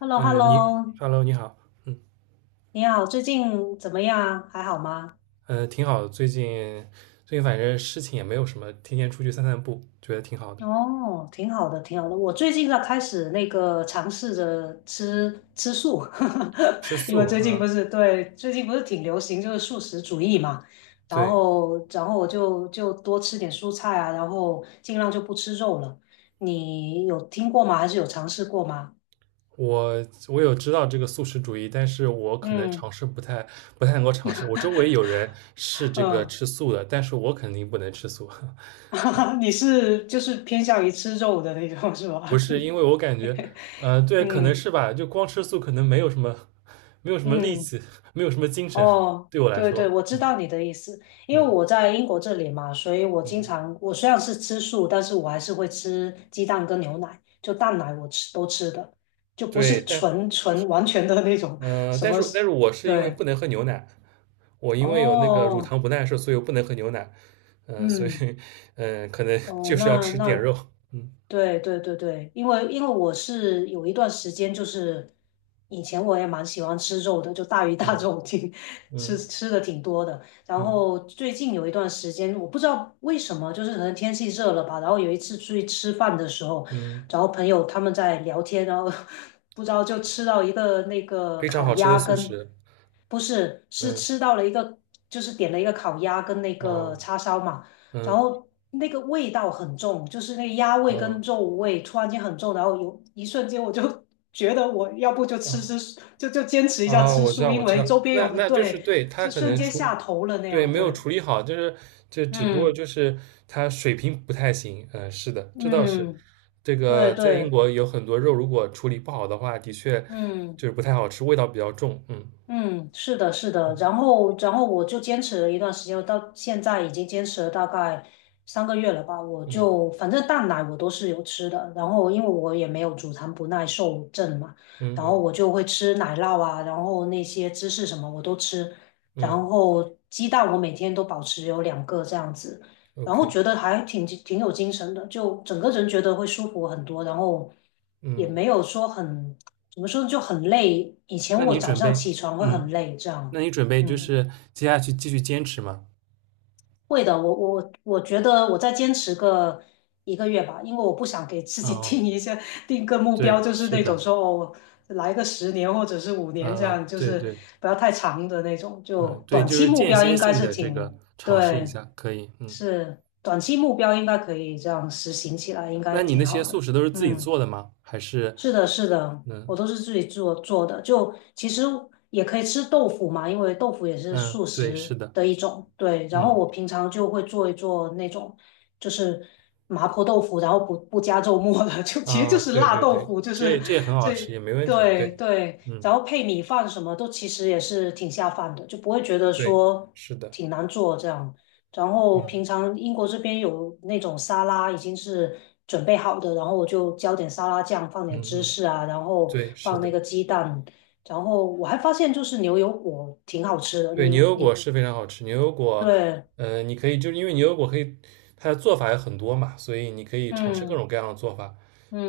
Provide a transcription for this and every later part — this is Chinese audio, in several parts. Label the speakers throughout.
Speaker 1: h e l l o h
Speaker 2: 嗯，
Speaker 1: e l l o
Speaker 2: Hello，你好，嗯，
Speaker 1: 你好，最近怎么样？还好吗？
Speaker 2: 挺好的，最近反正事情也没有什么，天天出去散散步，觉得挺好的。
Speaker 1: 哦，挺好的，挺好的。我最近在开始那个尝试着吃吃素，
Speaker 2: 吃
Speaker 1: 因为
Speaker 2: 素啊，
Speaker 1: 最近不是挺流行就是素食主义嘛。然
Speaker 2: 对，
Speaker 1: 后，然后我就多吃点蔬菜啊，然后尽量就不吃肉了。你有听过吗？还是有尝试过吗？
Speaker 2: 我有知道这个素食主义，但是我可能尝
Speaker 1: 嗯
Speaker 2: 试不太能够尝试。我周围有人是这个
Speaker 1: 嗯，
Speaker 2: 吃素的，但是我肯定不能吃素，
Speaker 1: 你是就是偏向于吃肉的那种是吧？
Speaker 2: 不是因为我感觉，对，可能
Speaker 1: 嗯
Speaker 2: 是吧，就光吃素可能没有什么力
Speaker 1: 嗯。
Speaker 2: 气，没有什么精神，
Speaker 1: 哦，
Speaker 2: 对我来
Speaker 1: 对
Speaker 2: 说，
Speaker 1: 对，我知
Speaker 2: 嗯
Speaker 1: 道你的意思，因为
Speaker 2: 嗯
Speaker 1: 我在英国这里嘛，所以我经
Speaker 2: 嗯，
Speaker 1: 常，我虽然是吃素，但是我还是会吃鸡蛋跟牛奶，就蛋奶我吃都吃的，就不
Speaker 2: 对，
Speaker 1: 是
Speaker 2: 但。
Speaker 1: 纯纯完全的那种什
Speaker 2: 但
Speaker 1: 么，
Speaker 2: 是但是我是因为
Speaker 1: 对，
Speaker 2: 不能喝牛奶，我因为有那个乳
Speaker 1: 哦，
Speaker 2: 糖不耐受，所以我不能喝牛奶。所以
Speaker 1: 嗯，
Speaker 2: 可能
Speaker 1: 哦，
Speaker 2: 就是要
Speaker 1: 那
Speaker 2: 吃点
Speaker 1: 那
Speaker 2: 肉。嗯
Speaker 1: 对对对对，因为我是有一段时间，就是以前我也蛮喜欢吃肉的，就大鱼大
Speaker 2: 嗯
Speaker 1: 肉挺 吃
Speaker 2: 嗯
Speaker 1: 吃的挺多的。然
Speaker 2: 嗯
Speaker 1: 后最近有一段时间，我不知道为什么，就是可能天气热了吧。然后有一次出去吃饭的时候，
Speaker 2: 嗯，
Speaker 1: 然后朋友他们在聊天，然后 不知道就吃到一个那个
Speaker 2: 非常
Speaker 1: 烤
Speaker 2: 好吃的
Speaker 1: 鸭
Speaker 2: 素
Speaker 1: 跟，
Speaker 2: 食。
Speaker 1: 不是，是吃
Speaker 2: 嗯
Speaker 1: 到了一个，就是点了一个烤鸭跟那个
Speaker 2: 哦
Speaker 1: 叉烧嘛。然
Speaker 2: 嗯
Speaker 1: 后那个味道很重，就是那个鸭味
Speaker 2: 哦
Speaker 1: 跟肉味突然间很重，然后有一瞬间我就 觉得我要不就
Speaker 2: 哦。
Speaker 1: 就坚持一下
Speaker 2: 哦，
Speaker 1: 吃
Speaker 2: 我知
Speaker 1: 素，
Speaker 2: 道，我
Speaker 1: 因
Speaker 2: 知
Speaker 1: 为
Speaker 2: 道，
Speaker 1: 周边
Speaker 2: 那
Speaker 1: 有很
Speaker 2: 那就是
Speaker 1: 对，
Speaker 2: 对他
Speaker 1: 就
Speaker 2: 可
Speaker 1: 瞬
Speaker 2: 能
Speaker 1: 间
Speaker 2: 处，
Speaker 1: 下头了那
Speaker 2: 对，
Speaker 1: 样，
Speaker 2: 没有
Speaker 1: 对，
Speaker 2: 处理好，就是这只不过
Speaker 1: 嗯
Speaker 2: 就是他水平不太行，嗯、是的，这倒是，
Speaker 1: 嗯，
Speaker 2: 这
Speaker 1: 对
Speaker 2: 个在英
Speaker 1: 对，
Speaker 2: 国有很多肉，如果处理不好的话，的确
Speaker 1: 嗯。
Speaker 2: 就是不太好吃，味道比较重，嗯
Speaker 1: 嗯，是的，是的，然后我就坚持了一段时间，到现在已经坚持了大概3个月了吧。我就
Speaker 2: 嗯
Speaker 1: 反正蛋奶我都是有吃的，然后因为我也没有乳糖不耐受症嘛，
Speaker 2: 嗯
Speaker 1: 然后
Speaker 2: 嗯
Speaker 1: 我就会吃奶酪啊，然后那些芝士什么我都吃，
Speaker 2: 嗯
Speaker 1: 然后鸡蛋我每天都保持有2个这样子，然后
Speaker 2: ，OK，
Speaker 1: 觉得还挺有精神的，就整个人觉得会舒服很多，然后也
Speaker 2: 嗯，
Speaker 1: 没有说很。怎么说就很累。以前
Speaker 2: 那
Speaker 1: 我
Speaker 2: 你
Speaker 1: 早
Speaker 2: 准
Speaker 1: 上
Speaker 2: 备，
Speaker 1: 起床会
Speaker 2: 嗯，
Speaker 1: 很累，这
Speaker 2: 那
Speaker 1: 样，
Speaker 2: 你准备就
Speaker 1: 嗯，
Speaker 2: 是接下去继续坚持吗？
Speaker 1: 会的。我觉得我再坚持个一个月吧，因为我不想给自己
Speaker 2: 哦，
Speaker 1: 定一些定个目标，
Speaker 2: 对，
Speaker 1: 就是
Speaker 2: 是
Speaker 1: 那种
Speaker 2: 的，
Speaker 1: 说哦，来个10年或者是5年这样，就
Speaker 2: 对
Speaker 1: 是
Speaker 2: 对，
Speaker 1: 不要太长的那种。就
Speaker 2: 嗯，对，
Speaker 1: 短
Speaker 2: 就
Speaker 1: 期
Speaker 2: 是
Speaker 1: 目
Speaker 2: 间
Speaker 1: 标
Speaker 2: 歇
Speaker 1: 应该
Speaker 2: 性
Speaker 1: 是
Speaker 2: 的这个
Speaker 1: 挺，
Speaker 2: 尝试一
Speaker 1: 对，
Speaker 2: 下，可以。嗯，
Speaker 1: 是短期目标应该可以这样实行起来，应该
Speaker 2: 那你那
Speaker 1: 挺
Speaker 2: 些
Speaker 1: 好
Speaker 2: 素
Speaker 1: 的。
Speaker 2: 食都是自己
Speaker 1: 嗯。
Speaker 2: 做的吗？还是
Speaker 1: 是的，是的，我
Speaker 2: 嗯
Speaker 1: 都是自己做做的。就其实也可以吃豆腐嘛，因为豆腐也是
Speaker 2: 嗯，
Speaker 1: 素
Speaker 2: 对，是
Speaker 1: 食
Speaker 2: 的，
Speaker 1: 的一种。对，然后
Speaker 2: 嗯
Speaker 1: 我平常就会做一做那种，就是麻婆豆腐，然后不加肉末的，就其实就
Speaker 2: 啊，
Speaker 1: 是
Speaker 2: 对
Speaker 1: 辣
Speaker 2: 对
Speaker 1: 豆
Speaker 2: 对，
Speaker 1: 腐，就
Speaker 2: 这
Speaker 1: 是
Speaker 2: 这也很好吃，
Speaker 1: 这
Speaker 2: 也没问题。
Speaker 1: 对
Speaker 2: 对，
Speaker 1: 对，
Speaker 2: 嗯，
Speaker 1: 然后配米饭什么都其实也是挺下饭的，就不会觉得
Speaker 2: 对，
Speaker 1: 说
Speaker 2: 是的，
Speaker 1: 挺难做这样。然后
Speaker 2: 嗯
Speaker 1: 平常英国这边有那种沙拉已经是准备好的，然后我就浇点沙拉酱，放
Speaker 2: 嗯
Speaker 1: 点芝
Speaker 2: 嗯，
Speaker 1: 士啊，然后
Speaker 2: 对，是
Speaker 1: 放那个
Speaker 2: 的，
Speaker 1: 鸡蛋，然后我还发现就是牛油果挺好吃的。
Speaker 2: 对，牛
Speaker 1: 你
Speaker 2: 油果
Speaker 1: 你
Speaker 2: 是非常好吃。牛油果，
Speaker 1: 对，
Speaker 2: 你可以就是因为牛油果可以，它的做法有很多嘛，所以你可以尝试各
Speaker 1: 嗯
Speaker 2: 种各样的做法，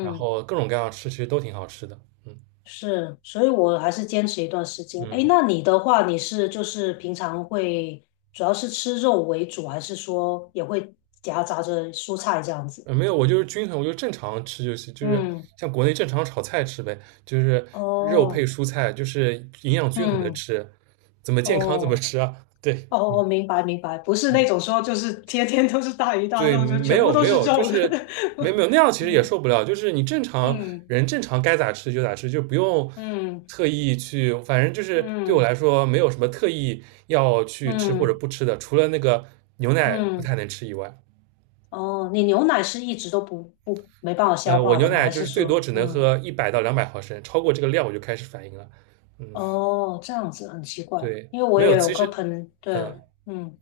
Speaker 2: 然后各种各样的吃，其实都挺好吃的。嗯
Speaker 1: 是，所以我还是坚持一段时间。哎，
Speaker 2: 嗯。
Speaker 1: 那你的话，你是就是平常会主要是吃肉为主，还是说也会夹杂着蔬菜这样子？
Speaker 2: 没有，我就是均衡，我就正常吃就行，就是
Speaker 1: 嗯，
Speaker 2: 像国内正常炒菜吃呗，就是肉配
Speaker 1: 哦，
Speaker 2: 蔬菜，就是营养均衡的
Speaker 1: 嗯。
Speaker 2: 吃，怎么健康怎么
Speaker 1: 哦，
Speaker 2: 吃啊？对，
Speaker 1: 哦哦，明白明白，不是那
Speaker 2: 嗯，
Speaker 1: 种说就是天天都是大鱼大
Speaker 2: 对，
Speaker 1: 肉，就
Speaker 2: 没
Speaker 1: 全部
Speaker 2: 有
Speaker 1: 都
Speaker 2: 没
Speaker 1: 是
Speaker 2: 有，就
Speaker 1: 肉的。
Speaker 2: 是没没 有那样其实也
Speaker 1: 嗯
Speaker 2: 受不了，就是你正常
Speaker 1: 嗯
Speaker 2: 人正常该咋吃就咋吃，就不用
Speaker 1: 嗯
Speaker 2: 特意去，反正就是对我
Speaker 1: 嗯
Speaker 2: 来说没有什么特意要去吃或者
Speaker 1: 嗯
Speaker 2: 不吃的，除了那个牛奶不太
Speaker 1: 嗯，
Speaker 2: 能吃以外，
Speaker 1: 哦，你牛奶是一直都不不没办法消
Speaker 2: 我
Speaker 1: 化
Speaker 2: 牛
Speaker 1: 的吗？
Speaker 2: 奶
Speaker 1: 还
Speaker 2: 就
Speaker 1: 是
Speaker 2: 是最多
Speaker 1: 说，
Speaker 2: 只能
Speaker 1: 嗯，
Speaker 2: 喝100到200毫升，超过这个量我就开始反应了。嗯，
Speaker 1: 哦，这样子很奇怪，
Speaker 2: 对，
Speaker 1: 因为我
Speaker 2: 没有，
Speaker 1: 也有个朋，对，
Speaker 2: 嗯，
Speaker 1: 嗯，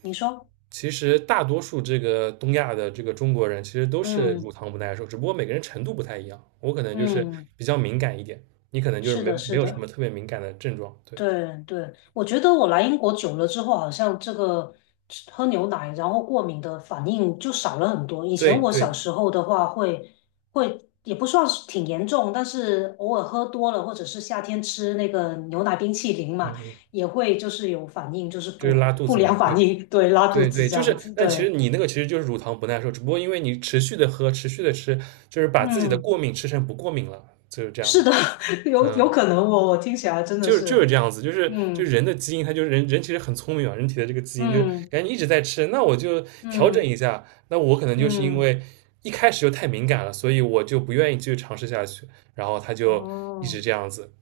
Speaker 1: 你说，
Speaker 2: 其实大多数这个东亚的这个中国人其实都是乳
Speaker 1: 嗯
Speaker 2: 糖不耐受，只不过每个人程度不太一样。我可能就是
Speaker 1: 嗯，
Speaker 2: 比较敏感一点，你可能就是
Speaker 1: 是
Speaker 2: 没
Speaker 1: 的，
Speaker 2: 没
Speaker 1: 是
Speaker 2: 有什么
Speaker 1: 的。
Speaker 2: 特别敏感的症状。对，
Speaker 1: 对对，我觉得我来英国久了之后，好像这个吃喝牛奶然后过敏的反应就少了很多。以前
Speaker 2: 对，
Speaker 1: 我
Speaker 2: 对，
Speaker 1: 小时候的话会也不算是挺严重，但是偶尔喝多了，或者是夏天吃那个牛奶冰淇淋
Speaker 2: 嗯
Speaker 1: 嘛，
Speaker 2: 嗯，
Speaker 1: 也会就是有反应，就是
Speaker 2: 就是拉肚
Speaker 1: 不
Speaker 2: 子嘛。
Speaker 1: 良
Speaker 2: 对，
Speaker 1: 反应，对，拉肚
Speaker 2: 对，
Speaker 1: 子
Speaker 2: 对，
Speaker 1: 这
Speaker 2: 就是，
Speaker 1: 样子。
Speaker 2: 但其
Speaker 1: 对，
Speaker 2: 实你那个其实就是乳糖不耐受，只不过因为你持续的喝，持续的吃，就是把自己的过
Speaker 1: 嗯，
Speaker 2: 敏吃成不过敏了，就是这样
Speaker 1: 是
Speaker 2: 子。
Speaker 1: 的，有
Speaker 2: 嗯。
Speaker 1: 可能我听起来真的
Speaker 2: 就是
Speaker 1: 是，
Speaker 2: 这样子，就是
Speaker 1: 嗯
Speaker 2: 人的基因，它就是人人其实很聪明啊，人体的这个基因就是
Speaker 1: 嗯
Speaker 2: 感觉一直在吃，那我就调整
Speaker 1: 嗯
Speaker 2: 一下，那我可能就是因
Speaker 1: 嗯，
Speaker 2: 为一开始就太敏感了，所以我就不愿意继续尝试下去，然后它就一直
Speaker 1: 哦。
Speaker 2: 这样子，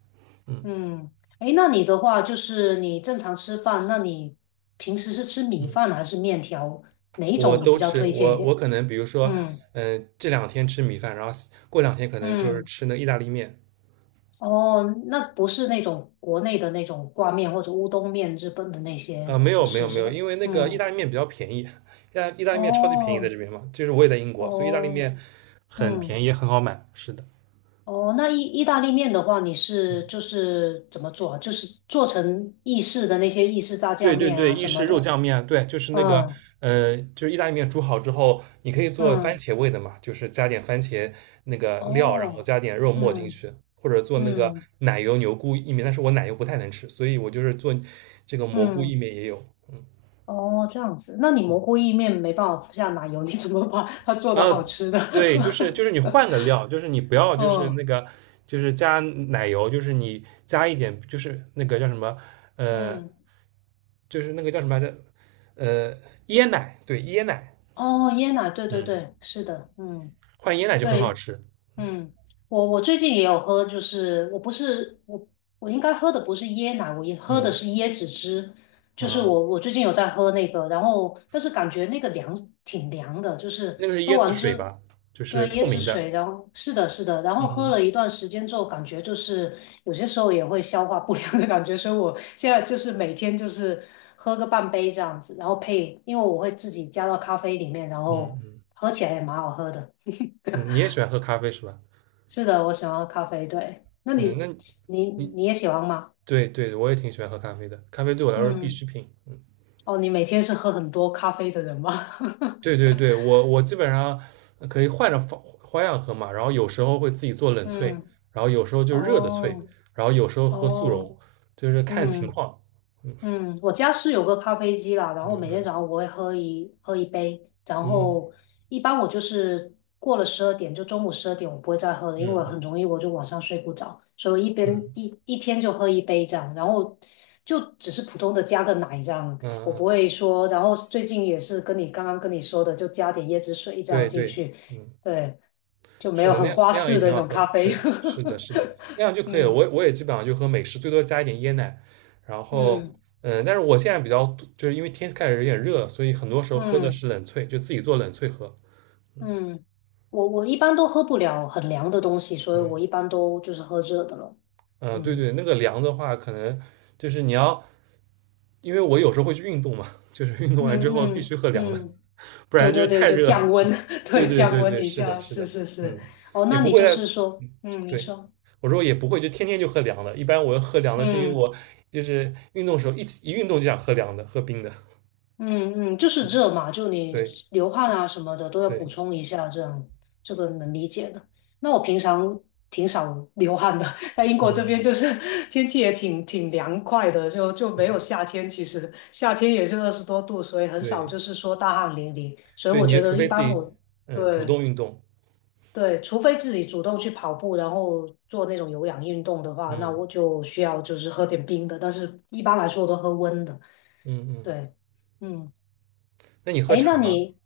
Speaker 2: 嗯
Speaker 1: 嗯，诶，那你的话就是你正常吃饭，那你平时是吃米
Speaker 2: 嗯，
Speaker 1: 饭还是面条？哪一
Speaker 2: 我
Speaker 1: 种你比
Speaker 2: 都
Speaker 1: 较
Speaker 2: 吃，
Speaker 1: 推荐一
Speaker 2: 我
Speaker 1: 点？
Speaker 2: 可能比如说，
Speaker 1: 嗯
Speaker 2: 这两天吃米饭，然后过两天可能就是
Speaker 1: 嗯，
Speaker 2: 吃那个意大利面，
Speaker 1: 哦，那不是那种国内的那种挂面或者乌冬面，日本的那
Speaker 2: 啊、
Speaker 1: 些
Speaker 2: 没
Speaker 1: 不
Speaker 2: 有没有
Speaker 1: 是
Speaker 2: 没
Speaker 1: 是
Speaker 2: 有，
Speaker 1: 吧？
Speaker 2: 因为那个意
Speaker 1: 嗯，
Speaker 2: 大利面比较便宜，意大利面超级便宜在
Speaker 1: 哦
Speaker 2: 这边嘛，就是我也在英国，所以意大利
Speaker 1: 哦，
Speaker 2: 面很
Speaker 1: 嗯
Speaker 2: 便宜，也很好买，是的。
Speaker 1: 哦，那意大利面的话，你是就是怎么做啊就是做成意式的那些意式炸
Speaker 2: 对
Speaker 1: 酱
Speaker 2: 对
Speaker 1: 面
Speaker 2: 对，
Speaker 1: 啊
Speaker 2: 意
Speaker 1: 什
Speaker 2: 式
Speaker 1: 么
Speaker 2: 肉
Speaker 1: 的。
Speaker 2: 酱面，对，就是那个，
Speaker 1: 嗯
Speaker 2: 就是意大利面煮好之后，你可以做番
Speaker 1: 嗯，
Speaker 2: 茄味的嘛，就是加点番茄那个料，然后
Speaker 1: 哦。
Speaker 2: 加点肉末进
Speaker 1: 嗯。
Speaker 2: 去，或者做那个
Speaker 1: 嗯
Speaker 2: 奶油牛菇意面，但是我奶油不太能吃，所以我就是做这个蘑菇意
Speaker 1: 嗯，
Speaker 2: 面也有，嗯，
Speaker 1: 哦，这样子，那你蘑菇意面没办法下奶油，你怎么把它做
Speaker 2: 然
Speaker 1: 的
Speaker 2: 后
Speaker 1: 好吃的？
Speaker 2: 对，就是你 换个料，就是你不要就是
Speaker 1: 嗯
Speaker 2: 那个就是加奶油，就是你加一点就是那个叫什么，呃，
Speaker 1: 嗯，
Speaker 2: 就是那个叫什么来着，呃，椰奶，对，椰奶。
Speaker 1: 哦，椰奶，对对
Speaker 2: 嗯。
Speaker 1: 对，是的，嗯，
Speaker 2: 换椰奶就很好
Speaker 1: 对，
Speaker 2: 吃。
Speaker 1: 嗯，我最近也有喝，就是我应该喝的不是椰奶，我也喝的
Speaker 2: 嗯
Speaker 1: 是椰子汁，就是
Speaker 2: 啊，
Speaker 1: 我最近有在喝那个，然后但是感觉那个凉挺凉的，就是
Speaker 2: 那个是
Speaker 1: 喝
Speaker 2: 椰子
Speaker 1: 完
Speaker 2: 水
Speaker 1: 之
Speaker 2: 吧，就是
Speaker 1: 对
Speaker 2: 透
Speaker 1: 椰子
Speaker 2: 明的。
Speaker 1: 水，然后是的是的，然
Speaker 2: 嗯
Speaker 1: 后喝
Speaker 2: 嗯
Speaker 1: 了一段时间之后，感觉就是有些时候也会消化不良的感觉，所以我现在就是每天就是喝个半杯这样子，然后配，因为我会自己加到咖啡里面，然
Speaker 2: 嗯
Speaker 1: 后
Speaker 2: 嗯
Speaker 1: 喝起来也蛮好喝的。
Speaker 2: 嗯，你也喜欢喝咖啡是吧？
Speaker 1: 是的，我喜欢喝咖啡。对，那
Speaker 2: 嗯，
Speaker 1: 你你
Speaker 2: 你
Speaker 1: 你也喜欢吗？
Speaker 2: 对对，我也挺喜欢喝咖啡的，咖啡对我来说是必
Speaker 1: 嗯，
Speaker 2: 需品。嗯，
Speaker 1: 哦，你每天是喝很多咖啡的人吗？
Speaker 2: 对对对，我基本上可以换着方花样喝嘛，然后有时候会自己做冷萃，
Speaker 1: 嗯，
Speaker 2: 然后有时候就热的萃，
Speaker 1: 哦
Speaker 2: 然后有时候喝速
Speaker 1: 哦，
Speaker 2: 溶，就是看情
Speaker 1: 嗯，
Speaker 2: 况。嗯
Speaker 1: 嗯，我家是有个咖啡机啦，然
Speaker 2: 嗯
Speaker 1: 后每天
Speaker 2: 嗯
Speaker 1: 早上我会喝一杯，然
Speaker 2: 嗯
Speaker 1: 后一般我就是过了十二点，就中午十二点我不会再喝了，因为
Speaker 2: 嗯
Speaker 1: 很
Speaker 2: 嗯
Speaker 1: 容易我就晚上睡不着，所以一边
Speaker 2: 嗯
Speaker 1: 一一天就喝一杯这样，然后就只是普通的加个奶这样，
Speaker 2: 嗯
Speaker 1: 我不
Speaker 2: 嗯，
Speaker 1: 会说，然后最近也是跟你刚刚跟你说的，就加点椰子水这样
Speaker 2: 对
Speaker 1: 进
Speaker 2: 对，
Speaker 1: 去，
Speaker 2: 嗯。
Speaker 1: 对，就没
Speaker 2: 是
Speaker 1: 有
Speaker 2: 的，那
Speaker 1: 很
Speaker 2: 样
Speaker 1: 花
Speaker 2: 那样也
Speaker 1: 式的
Speaker 2: 挺
Speaker 1: 那
Speaker 2: 好
Speaker 1: 种
Speaker 2: 喝。
Speaker 1: 咖啡，
Speaker 2: 对，是的，是的，那样就 可以了。
Speaker 1: 嗯
Speaker 2: 我也基本上就喝美式，最多加一点椰奶。然后，
Speaker 1: 嗯
Speaker 2: 但是我现在比较多就是因为天气开始有点热了，所以很多时候喝的
Speaker 1: 嗯。
Speaker 2: 是冷萃，就自己做冷萃喝。
Speaker 1: 嗯，我一般都喝不了很凉的东西，所以
Speaker 2: 嗯
Speaker 1: 我一般都就是喝热的了。
Speaker 2: 嗯，对
Speaker 1: 嗯
Speaker 2: 对，那个凉的话，可能就是你要，因为我有时候会去运动嘛，就是运动完
Speaker 1: 嗯
Speaker 2: 之后必须
Speaker 1: 嗯
Speaker 2: 喝凉的，
Speaker 1: 嗯，
Speaker 2: 不
Speaker 1: 对
Speaker 2: 然就是
Speaker 1: 对对，
Speaker 2: 太
Speaker 1: 就
Speaker 2: 热了
Speaker 1: 降温，
Speaker 2: 对
Speaker 1: 对，
Speaker 2: 对
Speaker 1: 降
Speaker 2: 对
Speaker 1: 温
Speaker 2: 对，
Speaker 1: 一
Speaker 2: 是的，
Speaker 1: 下，
Speaker 2: 是
Speaker 1: 是
Speaker 2: 的，
Speaker 1: 是是。
Speaker 2: 嗯，
Speaker 1: 哦，
Speaker 2: 也
Speaker 1: 那
Speaker 2: 不
Speaker 1: 你
Speaker 2: 会
Speaker 1: 就
Speaker 2: 在
Speaker 1: 是说，嗯，您
Speaker 2: 对，
Speaker 1: 说，
Speaker 2: 我说我也不会，就天天就喝凉的。一般我喝凉的是因为
Speaker 1: 嗯。
Speaker 2: 我就是运动的时候一起一运动就想喝凉的，喝冰的。
Speaker 1: 嗯嗯，就是热嘛，就你
Speaker 2: 对
Speaker 1: 流汗啊什么的都要补
Speaker 2: 对，
Speaker 1: 充一下，这样这个能理解的。那我平常挺少流汗的，在英国这边
Speaker 2: 嗯，
Speaker 1: 就是 天气也挺凉快的，就没有
Speaker 2: 对
Speaker 1: 夏天。其实夏天也是20多度，所以很少
Speaker 2: 对
Speaker 1: 就是说大汗淋漓。所以
Speaker 2: 对，
Speaker 1: 我
Speaker 2: 你也
Speaker 1: 觉
Speaker 2: 除
Speaker 1: 得一
Speaker 2: 非自
Speaker 1: 般
Speaker 2: 己
Speaker 1: 我
Speaker 2: 主
Speaker 1: 对
Speaker 2: 动运动，
Speaker 1: 对，除非自己主动去跑步，然后做那种有氧运动的话，那
Speaker 2: 嗯
Speaker 1: 我就需要就是喝点冰的，但是一般来说我都喝温的。
Speaker 2: 嗯嗯。
Speaker 1: 对，嗯。
Speaker 2: 那你喝
Speaker 1: 哎，那
Speaker 2: 茶吗？
Speaker 1: 你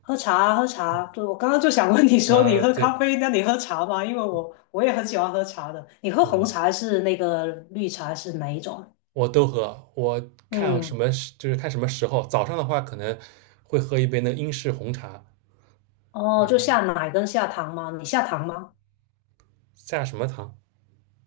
Speaker 1: 喝茶啊喝茶啊，对，我刚刚就想问你说
Speaker 2: 啊，
Speaker 1: 你喝
Speaker 2: 对，
Speaker 1: 咖啡，那你喝茶吗？因为我也很喜欢喝茶的。你喝红
Speaker 2: 嗯
Speaker 1: 茶还是那个绿茶还是哪一种啊
Speaker 2: 我都喝。我看什
Speaker 1: 嗯，
Speaker 2: 么时就是看什么时候，早上的话可能会喝一杯那个英式红茶，
Speaker 1: 哦，
Speaker 2: 然
Speaker 1: 就
Speaker 2: 后
Speaker 1: 下奶跟下糖吗？你下糖吗？
Speaker 2: 下什么糖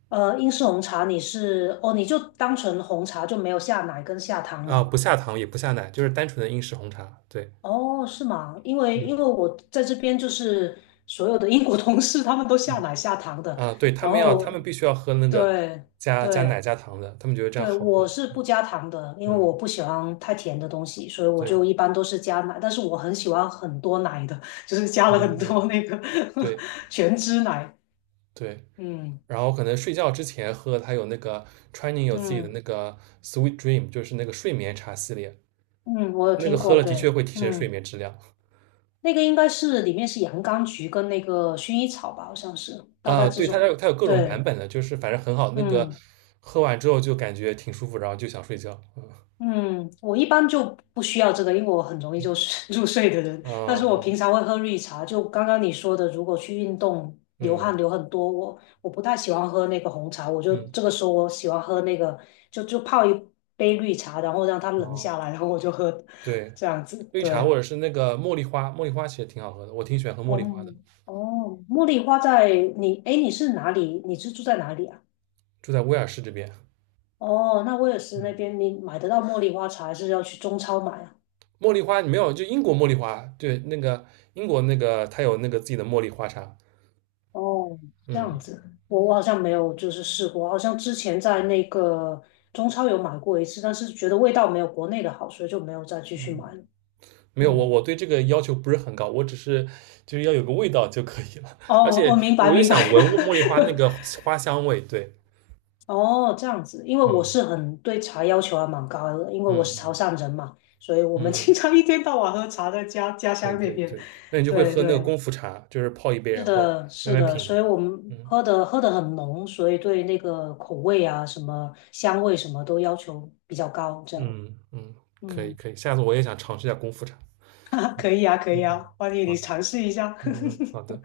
Speaker 1: 英式红茶你是哦，你就单纯红茶就没有下奶跟下糖
Speaker 2: 啊？
Speaker 1: 吗？
Speaker 2: 不下糖也不下奶，就是单纯的英式红茶。对，
Speaker 1: 哦，是吗？因为
Speaker 2: 嗯
Speaker 1: 因为我在这边就是所有的英国同事他们都下
Speaker 2: 嗯。
Speaker 1: 奶下糖的，
Speaker 2: 啊，对，
Speaker 1: 然
Speaker 2: 他
Speaker 1: 后
Speaker 2: 们必须要喝那个
Speaker 1: 对
Speaker 2: 加奶
Speaker 1: 对。
Speaker 2: 加糖的，他们觉得这样
Speaker 1: 对，
Speaker 2: 好喝。
Speaker 1: 我是不加糖的，因为
Speaker 2: 嗯，
Speaker 1: 我不喜欢太甜的东西，所以我
Speaker 2: 对，
Speaker 1: 就一般都是加奶。但是我很喜欢很多奶的，就是加
Speaker 2: 嗯
Speaker 1: 了很
Speaker 2: 嗯，
Speaker 1: 多那个
Speaker 2: 对
Speaker 1: 全脂奶。
Speaker 2: 对。
Speaker 1: 嗯
Speaker 2: 然后可能睡觉之前喝，它有那个川宁有自己的
Speaker 1: 嗯
Speaker 2: 那个 Sweet Dream，就是那个睡眠茶系列，
Speaker 1: 嗯，我有
Speaker 2: 那个
Speaker 1: 听
Speaker 2: 喝
Speaker 1: 过，
Speaker 2: 了的确
Speaker 1: 对，
Speaker 2: 会提升睡
Speaker 1: 嗯，
Speaker 2: 眠质量。
Speaker 1: 那个应该是里面是洋甘菊跟那个薰衣草吧，好像是，大概
Speaker 2: 啊，
Speaker 1: 这
Speaker 2: 对，它
Speaker 1: 种。
Speaker 2: 有它有各种
Speaker 1: 对，
Speaker 2: 版本的，就是反正很好，那个
Speaker 1: 嗯。
Speaker 2: 喝完之后就感觉挺舒服，然后就想睡觉。嗯
Speaker 1: 嗯，我一般就不需要这个，因为我很容易就是 入睡的人。但是我
Speaker 2: 嗯
Speaker 1: 平常会喝绿茶，就刚刚你说的，如果去运动流
Speaker 2: 嗯
Speaker 1: 汗流很多，我不太喜欢喝那个红茶，我就
Speaker 2: 嗯
Speaker 1: 这个时候我喜欢喝那个，就泡一杯绿茶，然后让它冷
Speaker 2: 哦，
Speaker 1: 下来，然后我就喝，
Speaker 2: 对，
Speaker 1: 这样子。
Speaker 2: 绿茶或
Speaker 1: 对，
Speaker 2: 者是那个茉莉花，茉莉花其实挺好喝的，我挺喜欢喝茉莉花的。
Speaker 1: 哦哦，茉莉花在你，哎，你是哪里？你是住在哪里啊？
Speaker 2: 住在威尔士这边。
Speaker 1: 哦，那威尔斯那
Speaker 2: 嗯，
Speaker 1: 边你买得到茉莉花茶，还是要去中超买啊？
Speaker 2: 茉莉花你没有，就英国茉莉花，对，那个英国那个它有那个自己的茉莉花茶。
Speaker 1: 哦，这
Speaker 2: 嗯，
Speaker 1: 样子，我好像没有就是试过，好像之前在那个中超有买过一次，但是觉得味道没有国内的好，所以就没有再继续
Speaker 2: 嗯，
Speaker 1: 买了。
Speaker 2: 没有，我
Speaker 1: 嗯，
Speaker 2: 我对这个要求不是很高，我只是就是要有个味道就可以了。而
Speaker 1: 哦，
Speaker 2: 且
Speaker 1: 我明白
Speaker 2: 我就
Speaker 1: 明白。
Speaker 2: 想闻茉莉花那 个花香味，对，
Speaker 1: 哦，这样子，因为我是
Speaker 2: 嗯
Speaker 1: 很对茶要求还蛮高的，因为我是
Speaker 2: 嗯
Speaker 1: 潮汕人嘛，所以我们
Speaker 2: 嗯，嗯，
Speaker 1: 经常一天到晚喝茶，在家
Speaker 2: 对
Speaker 1: 乡那
Speaker 2: 对
Speaker 1: 边。
Speaker 2: 对，那你就会
Speaker 1: 对
Speaker 2: 喝那个
Speaker 1: 对，
Speaker 2: 功夫茶，就是泡一杯，
Speaker 1: 是
Speaker 2: 然后
Speaker 1: 的，
Speaker 2: 慢
Speaker 1: 是
Speaker 2: 慢
Speaker 1: 的，
Speaker 2: 品。
Speaker 1: 所以我们
Speaker 2: 嗯
Speaker 1: 喝的很浓，所以对那个口味啊、什么香味什么都要求比较高，这样。
Speaker 2: 嗯嗯，可以
Speaker 1: 嗯，
Speaker 2: 可以，下次我也想尝试一下功夫茶。
Speaker 1: 啊，可以啊，可
Speaker 2: 嗯，
Speaker 1: 以
Speaker 2: 嗯，
Speaker 1: 啊，欢迎你
Speaker 2: 好，
Speaker 1: 尝试一下。
Speaker 2: 嗯好的。